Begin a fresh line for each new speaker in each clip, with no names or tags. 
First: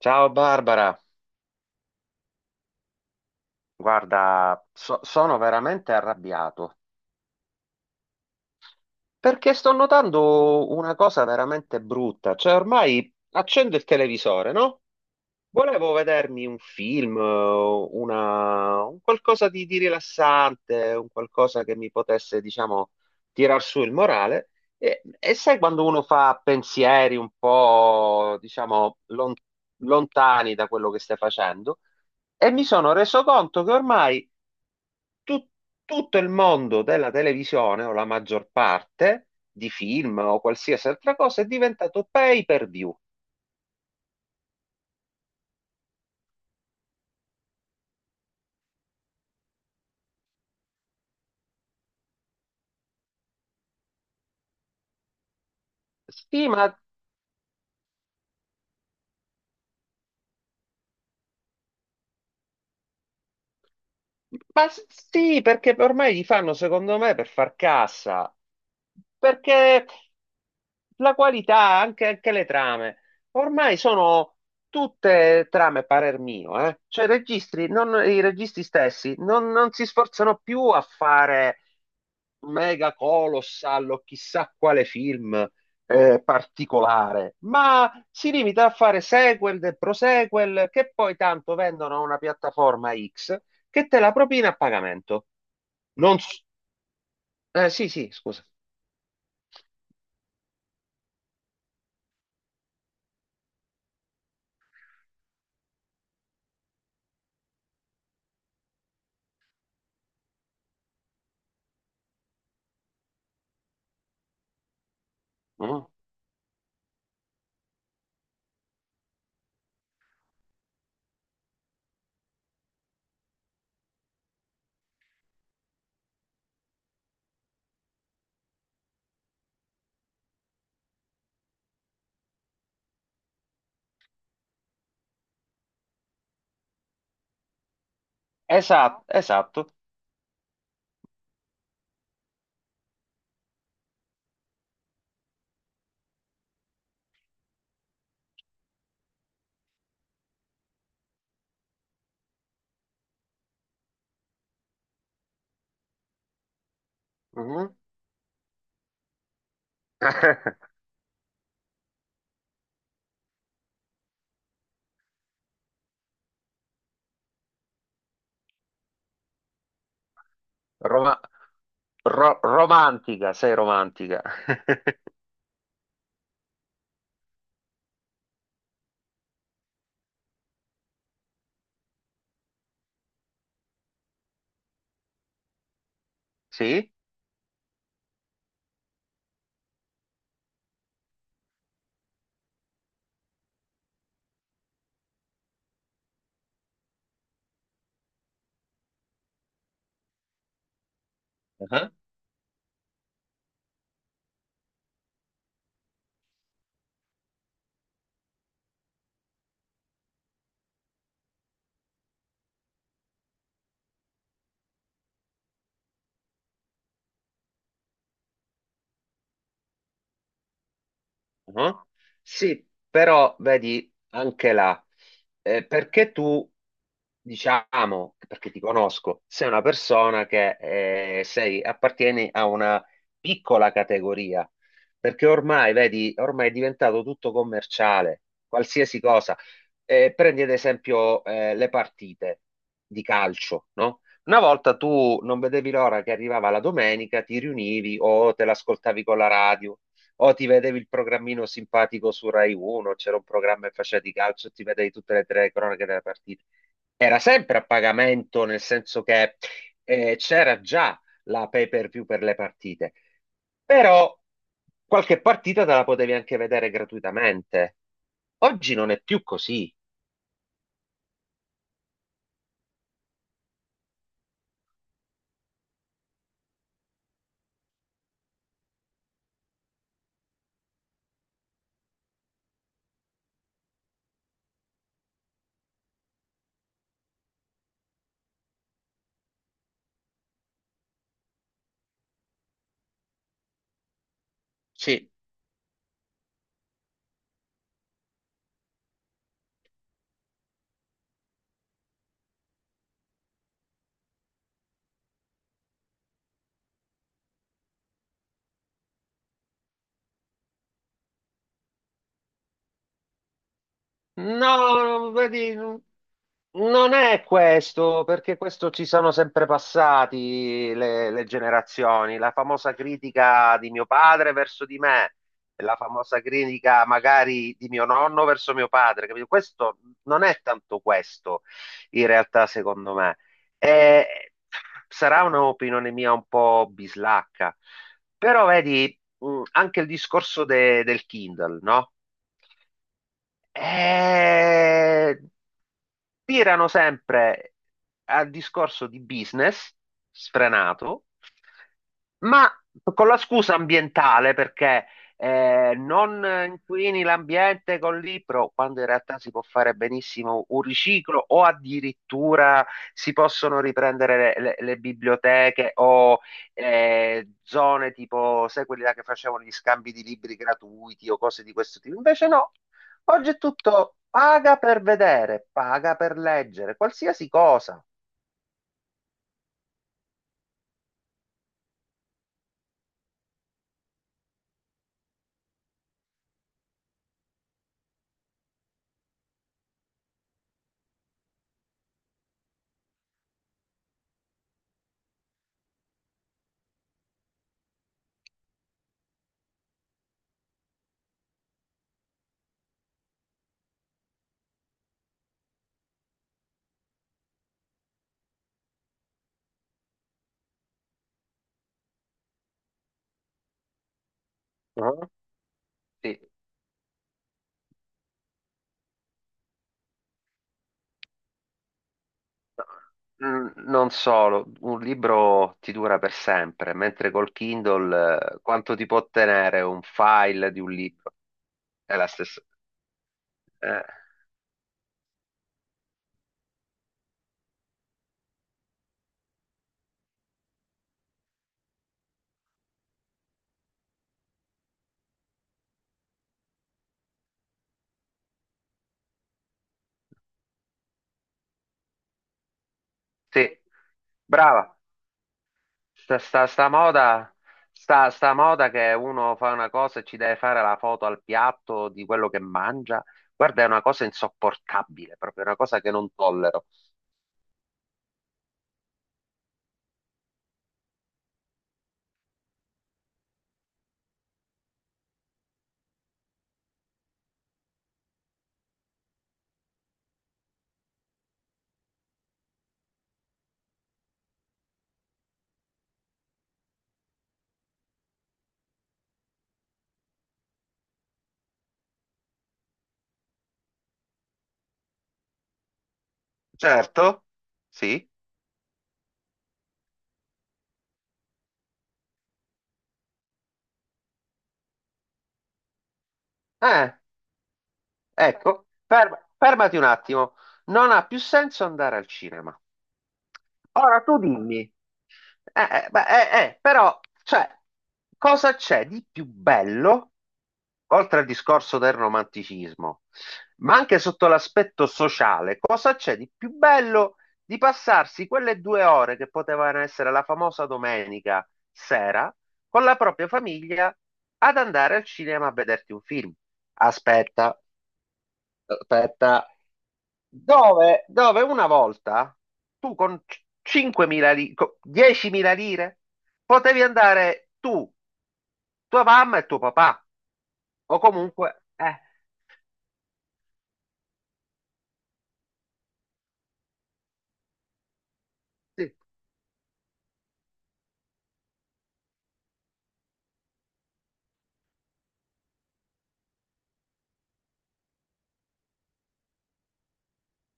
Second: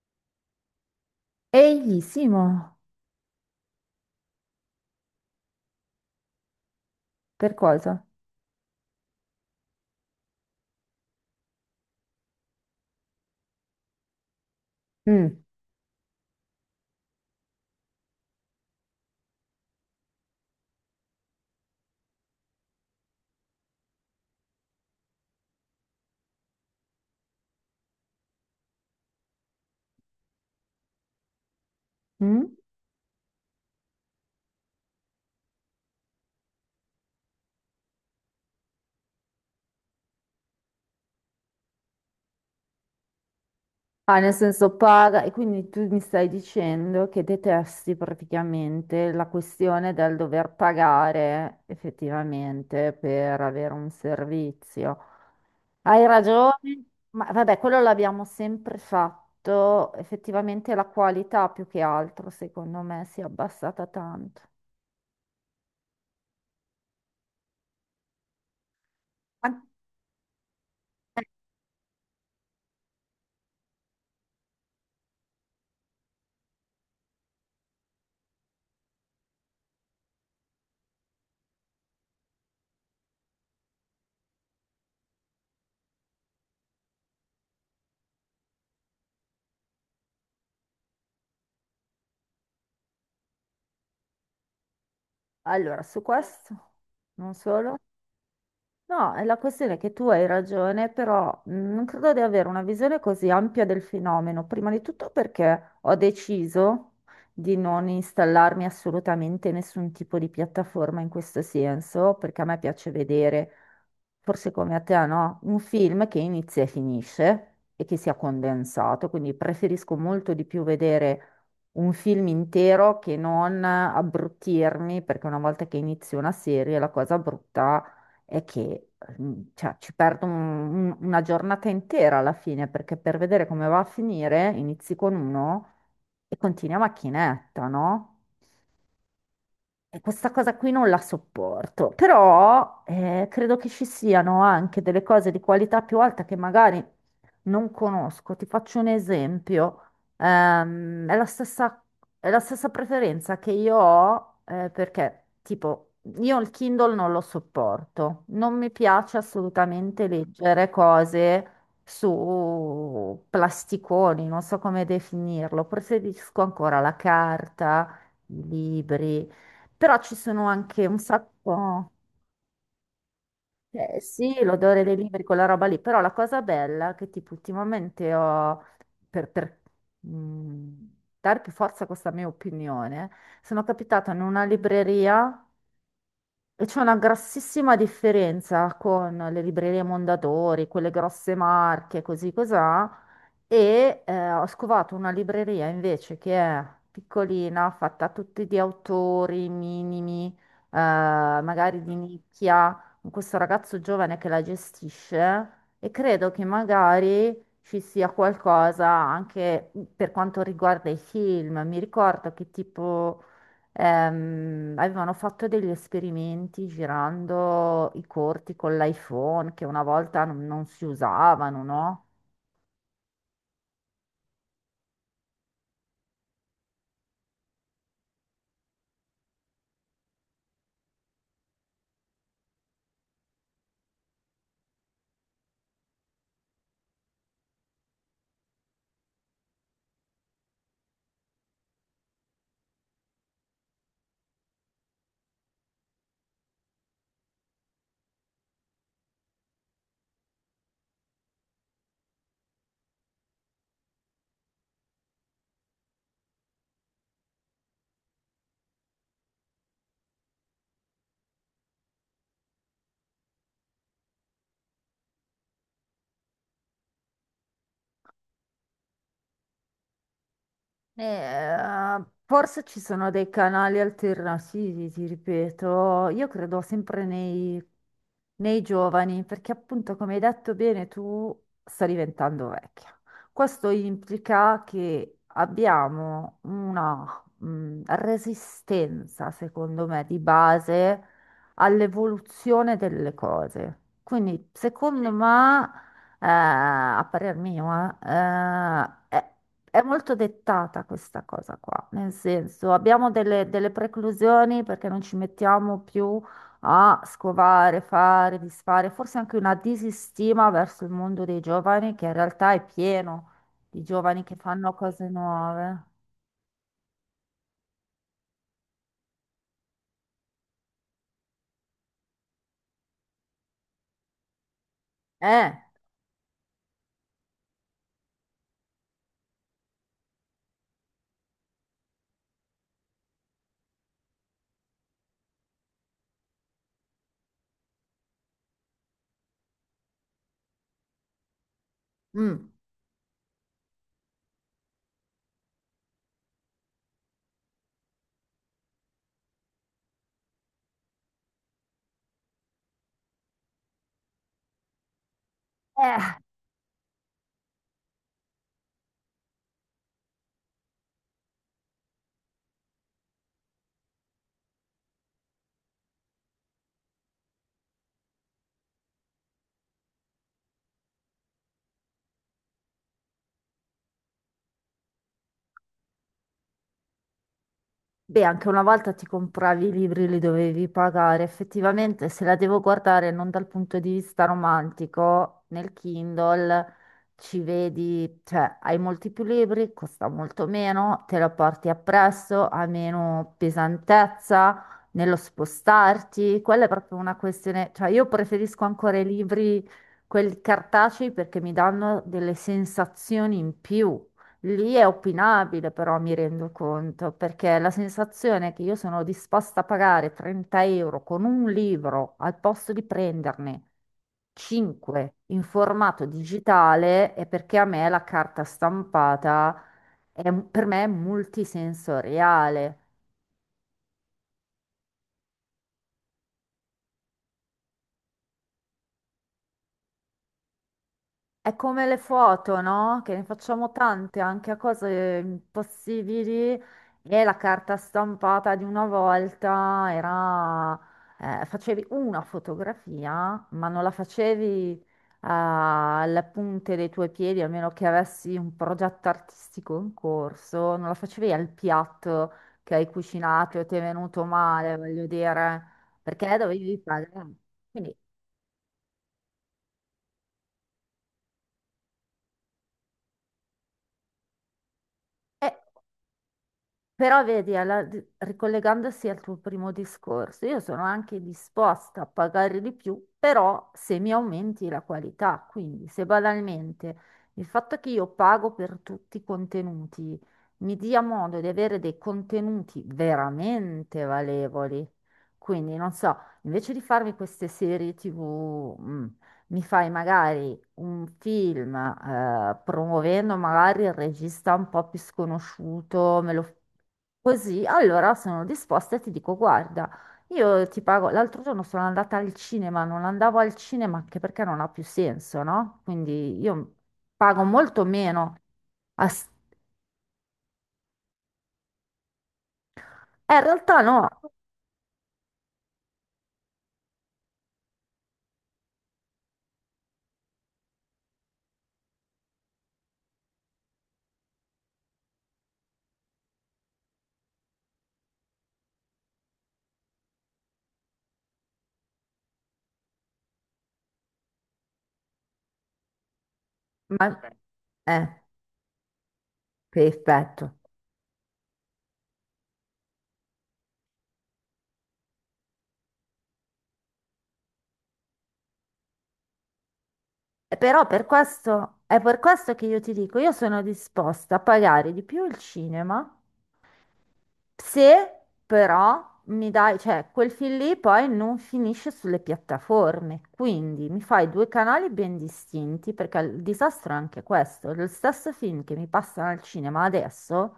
Ciao Barbara,
Eglissimo,
guarda, sono veramente arrabbiato
per cosa?
perché sto notando una cosa veramente brutta, cioè ormai accendo il televisore, no?
Mm,
Volevo vedermi un film, una, un qualcosa di rilassante, un qualcosa che mi potesse, diciamo, tirar su il morale. E sai quando uno fa pensieri un po', diciamo, lontani da quello che stai facendo? E
mm.
mi sono reso conto che ormai tut- tutto il mondo della televisione, o la maggior parte, di film o qualsiasi altra cosa, è diventato pay per view.
Ah, nel senso paga, e quindi tu mi stai dicendo che detesti praticamente la questione del dover pagare effettivamente per avere un servizio. Hai
Sì,
ragione,
ma
ma vabbè, quello l'abbiamo sempre fatto, effettivamente la qualità più che altro, secondo me, si è abbassata tanto.
Ma s- sì, perché ormai li fanno, secondo me, per far cassa.
An-
Perché la qualità, anche, anche le trame, ormai sono tutte trame, parer mio, eh. Cioè, i registri, i registi stessi non, non si sforzano più a fare mega colossal o chissà quale film particolare, ma si limita a fare sequel e prosequel che poi tanto vendono a una piattaforma X che te la propina a pagamento.
Allora, su
Non s-
questo, non solo.
sì, sì, scusa.
No, è la questione è che tu hai ragione, però non credo di avere una visione così ampia del fenomeno. Prima di tutto perché ho deciso di non installarmi assolutamente nessun tipo di piattaforma in questo senso, perché a me piace vedere, forse come a te, no? Un
Mhm.
film che inizia e finisce e che sia condensato, quindi preferisco molto di più vedere un film intero che non abbruttirmi, perché una volta che inizio una serie la cosa brutta è che cioè, ci perdo una giornata intera alla fine, perché per vedere come va a finire inizi con uno e continui a macchinetta, no?
Esatto, esatto.
E questa cosa qui non la sopporto, però credo che ci siano anche delle cose di qualità più alta che magari non conosco. Ti faccio un esempio. Ehm, è la stessa, è la stessa preferenza che io ho perché, tipo, io il Kindle non lo
Mhm.
sopporto. Non mi piace assolutamente leggere cose su plasticoni, non so come definirlo. Preferisco ancora la carta, i libri. Però ci sono anche un
Roma-
sacco,
romantica, sei romantica.
sì, l'odore dei libri, quella roba lì, però la cosa bella che tipo ultimamente ho, per, per, mh, dare più forza a questa mia opinione, sono capitata in una libreria e c'è
Sì?
una grossissima differenza con le librerie Mondadori, quelle grosse marche, così così e ho scovato una libreria invece che è piccolina, fatta tutti di autori minimi, magari
Mhm,
di nicchia, con questo ragazzo giovane che la gestisce e credo che magari ci sia qualcosa anche per quanto riguarda i film. Mi ricordo che tipo avevano fatto degli esperimenti girando i corti con l'iPhone che una volta non si usavano,
mhm.
no?
Sì, però vedi anche là, perché tu diciamo, perché ti conosco, sei una persona che sei, appartieni a una piccola categoria, perché ormai, vedi, ormai è diventato tutto commerciale, qualsiasi cosa. Prendi ad esempio le partite di calcio, no? Una volta tu non vedevi l'ora che arrivava la domenica, ti riunivi o te l'ascoltavi con la radio. O ti vedevi il programmino simpatico su Rai 1, c'era un programma che faceva di calcio, e ti vedevi tutte le tre cronache delle partite. Era sempre a pagamento, nel senso che c'era già la pay-per-view per le partite, però qualche partita te la potevi anche vedere gratuitamente. Oggi non è più così.
Eh, forse ci sono dei canali alternativi, ti ripeto, io credo sempre nei giovani, perché appunto, come hai detto bene, tu stai diventando vecchia. Questo implica che abbiamo una, resistenza, secondo me, di base all'evoluzione delle cose. Quindi,
Sì,
secondo me, a parer mio, è molto dettata questa cosa qua, nel senso abbiamo delle preclusioni perché non ci mettiamo più a scovare, fare, disfare, forse anche una disistima verso il mondo dei giovani che in realtà è pieno di giovani che fanno cose
no, vedi, no.
nuove.
Non è questo, perché questo ci sono sempre passati le generazioni. La famosa critica di mio padre verso di me,
Eh,
la famosa critica magari di mio nonno verso mio padre, capito? Questo non è tanto questo, in realtà, secondo me. Eh, sarà un'opinione mia un po' bislacca, però vedi, anche il discorso del Kindle, no?
mm.
Eh, tirano sempre al discorso di business sfrenato, ma con la scusa ambientale perché
Eh,
non inquini l'ambiente col libro, quando in realtà si può fare benissimo un riciclo o addirittura si possono riprendere le, le biblioteche o zone tipo, sai, quelli là che facevano gli scambi di libri gratuiti o cose di questo tipo. Invece no, oggi è tutto paga per vedere, paga per leggere, qualsiasi cosa.
Beh, anche una volta ti compravi i libri, li dovevi pagare. Effettivamente, se la devo guardare non dal punto di vista romantico, nel Kindle ci vedi, cioè hai molti più libri, costa molto meno, te lo porti appresso, ha meno pesantezza nello spostarti. Quella è proprio una questione, cioè io preferisco ancora i libri, quelli cartacei, perché mi danno delle sensazioni in più. Lì è opinabile, però mi rendo conto, perché la sensazione che io sono disposta a pagare 30 euro con un libro al posto di prenderne
Ah,
5 in formato
sì.
digitale è perché a me la carta stampata per me è multisensoriale.
Mm, non solo, un libro ti dura per sempre, mentre col Kindle quanto ti può tenere un file di un libro?
È come
È
le
la stessa.
foto, no? Che ne facciamo
Eh,
tante anche a cose impossibili e la carta stampata di una volta era... facevi una fotografia, ma non la facevi alle punte dei tuoi piedi, a meno che avessi un progetto artistico in corso, non la facevi al piatto che hai cucinato
sì,
e ti è venuto male,
brava,
voglio dire, perché
sta
dovevi pagare.
moda,
Quindi,
sta moda che uno fa una cosa e ci deve fare la foto al piatto di quello che mangia. Guarda, è una cosa insopportabile, proprio
eh,
una cosa che non tollero.
però vedi, ricollegandosi al tuo primo discorso, io sono anche disposta a pagare di più, però se mi aumenti la qualità, quindi se banalmente il fatto che io pago per tutti i contenuti mi dia modo di avere dei contenuti veramente valevoli, quindi non so, invece di farmi queste serie TV, mi fai magari un film, promuovendo magari il regista un po' più sconosciuto, me lo...
Certo,
così,
sì.
allora sono disposta e ti dico, guarda, io ti pago, l'altro giorno sono andata al cinema, non andavo al cinema anche perché non ha più senso, no? Quindi io
Eh,
pago molto meno.
ecco,
a s-
fermati un attimo. Non ha più senso andare al cinema.
In realtà
Ora
no,
tu dimmi, però, cioè, cosa c'è di più bello, oltre al discorso del romanticismo, ma anche sotto l'aspetto sociale, cosa c'è di più bello di passarsi quelle 2 ore che potevano essere la famosa domenica sera con la propria famiglia ad andare al cinema a vederti un film?
ma...
Aspetta,
Eh,
aspetta,
perfetto.
dove, dove una volta tu con 5.000 lire, 10.000 lire, potevi andare tu, tua mamma e tuo papà,
Però
o
per
comunque,
questo, è per questo che io ti dico, io sono disposta a pagare di più il cinema. Se
sì.
però mi dai, cioè quel film lì poi non finisce sulle piattaforme, quindi mi fai due canali ben distinti, perché il disastro è anche questo, lo stesso film che mi passano al cinema adesso,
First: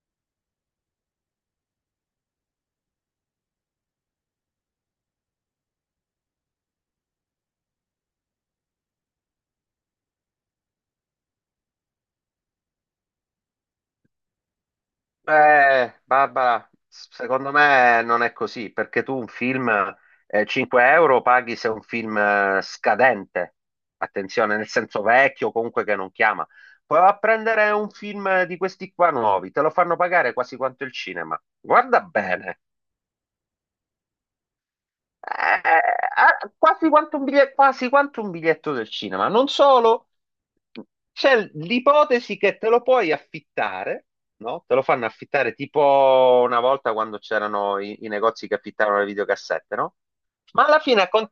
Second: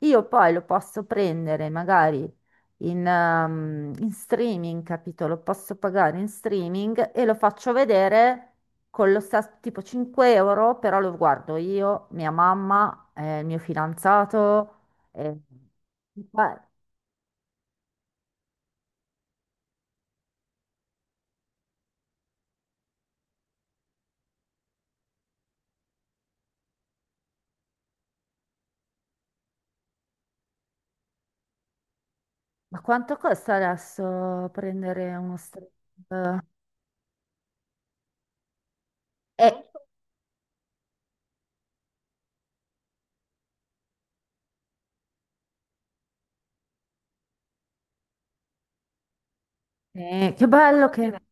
io poi lo posso prendere magari in, in streaming, capito? Lo posso pagare in streaming e lo faccio vedere con lo stesso tipo 5 euro, però lo guardo io, mia mamma, il mio fidanzato. Eh, ma,
Barbara, secondo me non è così, perché tu un film, 5 euro paghi se è un film scadente, attenzione, nel senso vecchio, comunque che non chiama. Puoi a prendere un film di questi qua nuovi, te lo fanno pagare quasi quanto il cinema. Guarda bene.
ma quanto costa adesso prendere uno stream?
Eh, ah, quasi quanto un biglietto, quasi quanto un biglietto del cinema. Non
Eh,
solo, c'è l'ipotesi che te lo puoi affittare, no? Te lo fanno affittare tipo una volta quando c'erano i, i negozi che affittavano le videocassette, no?
che
Ma alla
bello
fine,
che...
con-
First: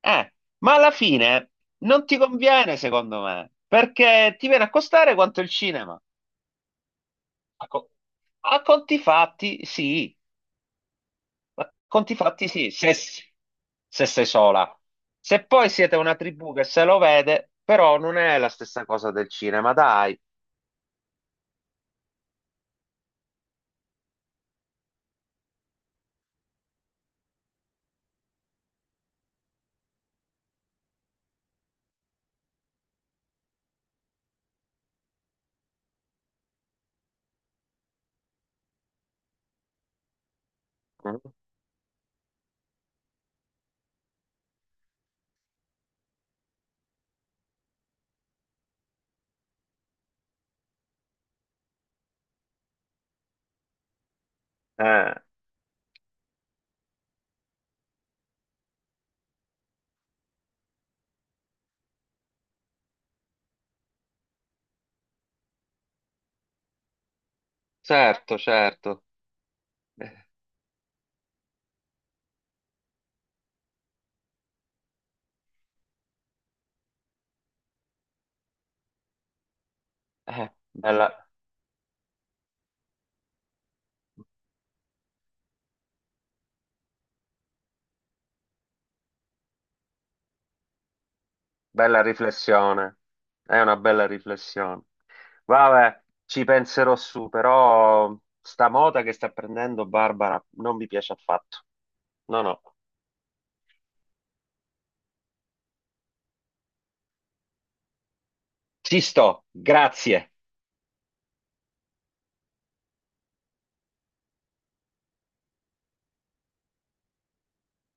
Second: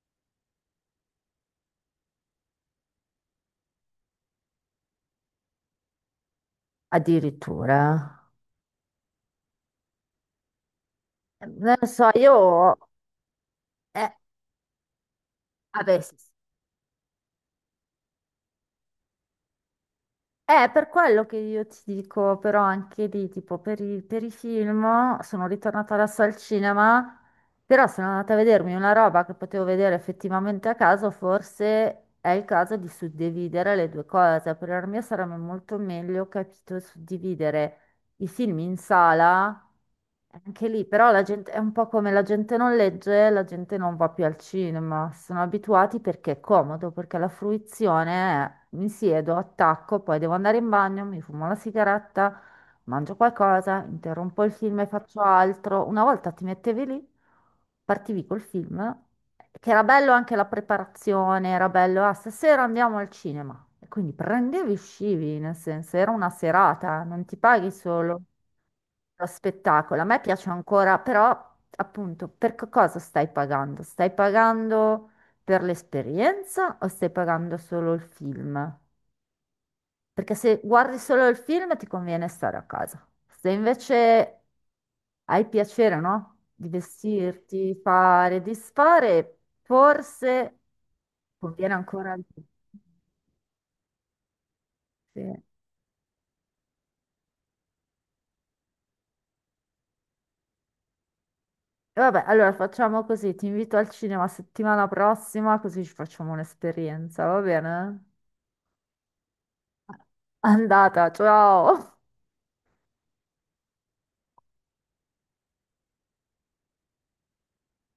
eh, ma alla fine non ti conviene, secondo me, perché ti viene a costare quanto il cinema. A,
Addirittura.
co- a conti fatti, sì. Ma
Non lo so,
conti fatti sì,
io...
se, se
eh,
sei sola. Se poi siete
vabbè,
una
sì,
tribù che se lo vede, però non è la stessa cosa del cinema, dai.
è per quello che io ti dico, però anche lì, tipo, per i film sono ritornata adesso al cinema, però sono andata a vedermi una roba che potevo vedere effettivamente a caso, forse è il caso di suddividere le due cose. Per la mia sarebbe molto meglio, capito, suddividere i film in sala anche lì, però la
Mm?
gente è un po' come la gente non legge, la gente non va più al cinema, sono abituati perché è comodo, perché la fruizione è mi siedo, attacco, poi devo andare in bagno, mi fumo la sigaretta, mangio qualcosa, interrompo il film e
Eh,
faccio altro. Una volta ti mettevi lì, partivi col film, che era bello anche la preparazione, era bello, ah, stasera andiamo al cinema. E quindi prendevi e uscivi, nel senso, era una serata, non ti paghi solo
certo, certo.
lo spettacolo. A me
Eh,
piace ancora, però appunto, cosa stai pagando? Stai pagando per l'esperienza o stai pagando solo il film? Perché se guardi solo
bella,
il film ti conviene stare a casa. Se invece hai piacere, no? Di vestirti, fare, disfare, forse conviene
bella
ancora di più.
riflessione. È una bella riflessione.
Sì.
Vabbè, ci penserò su, però sta moda che sta prendendo Barbara non mi piace affatto.
Vabbè,
No,
allora
no.
facciamo così, ti invito al cinema settimana prossima, così ci facciamo un'esperienza, va bene?
Ci sto, grazie.
Andata, ciao.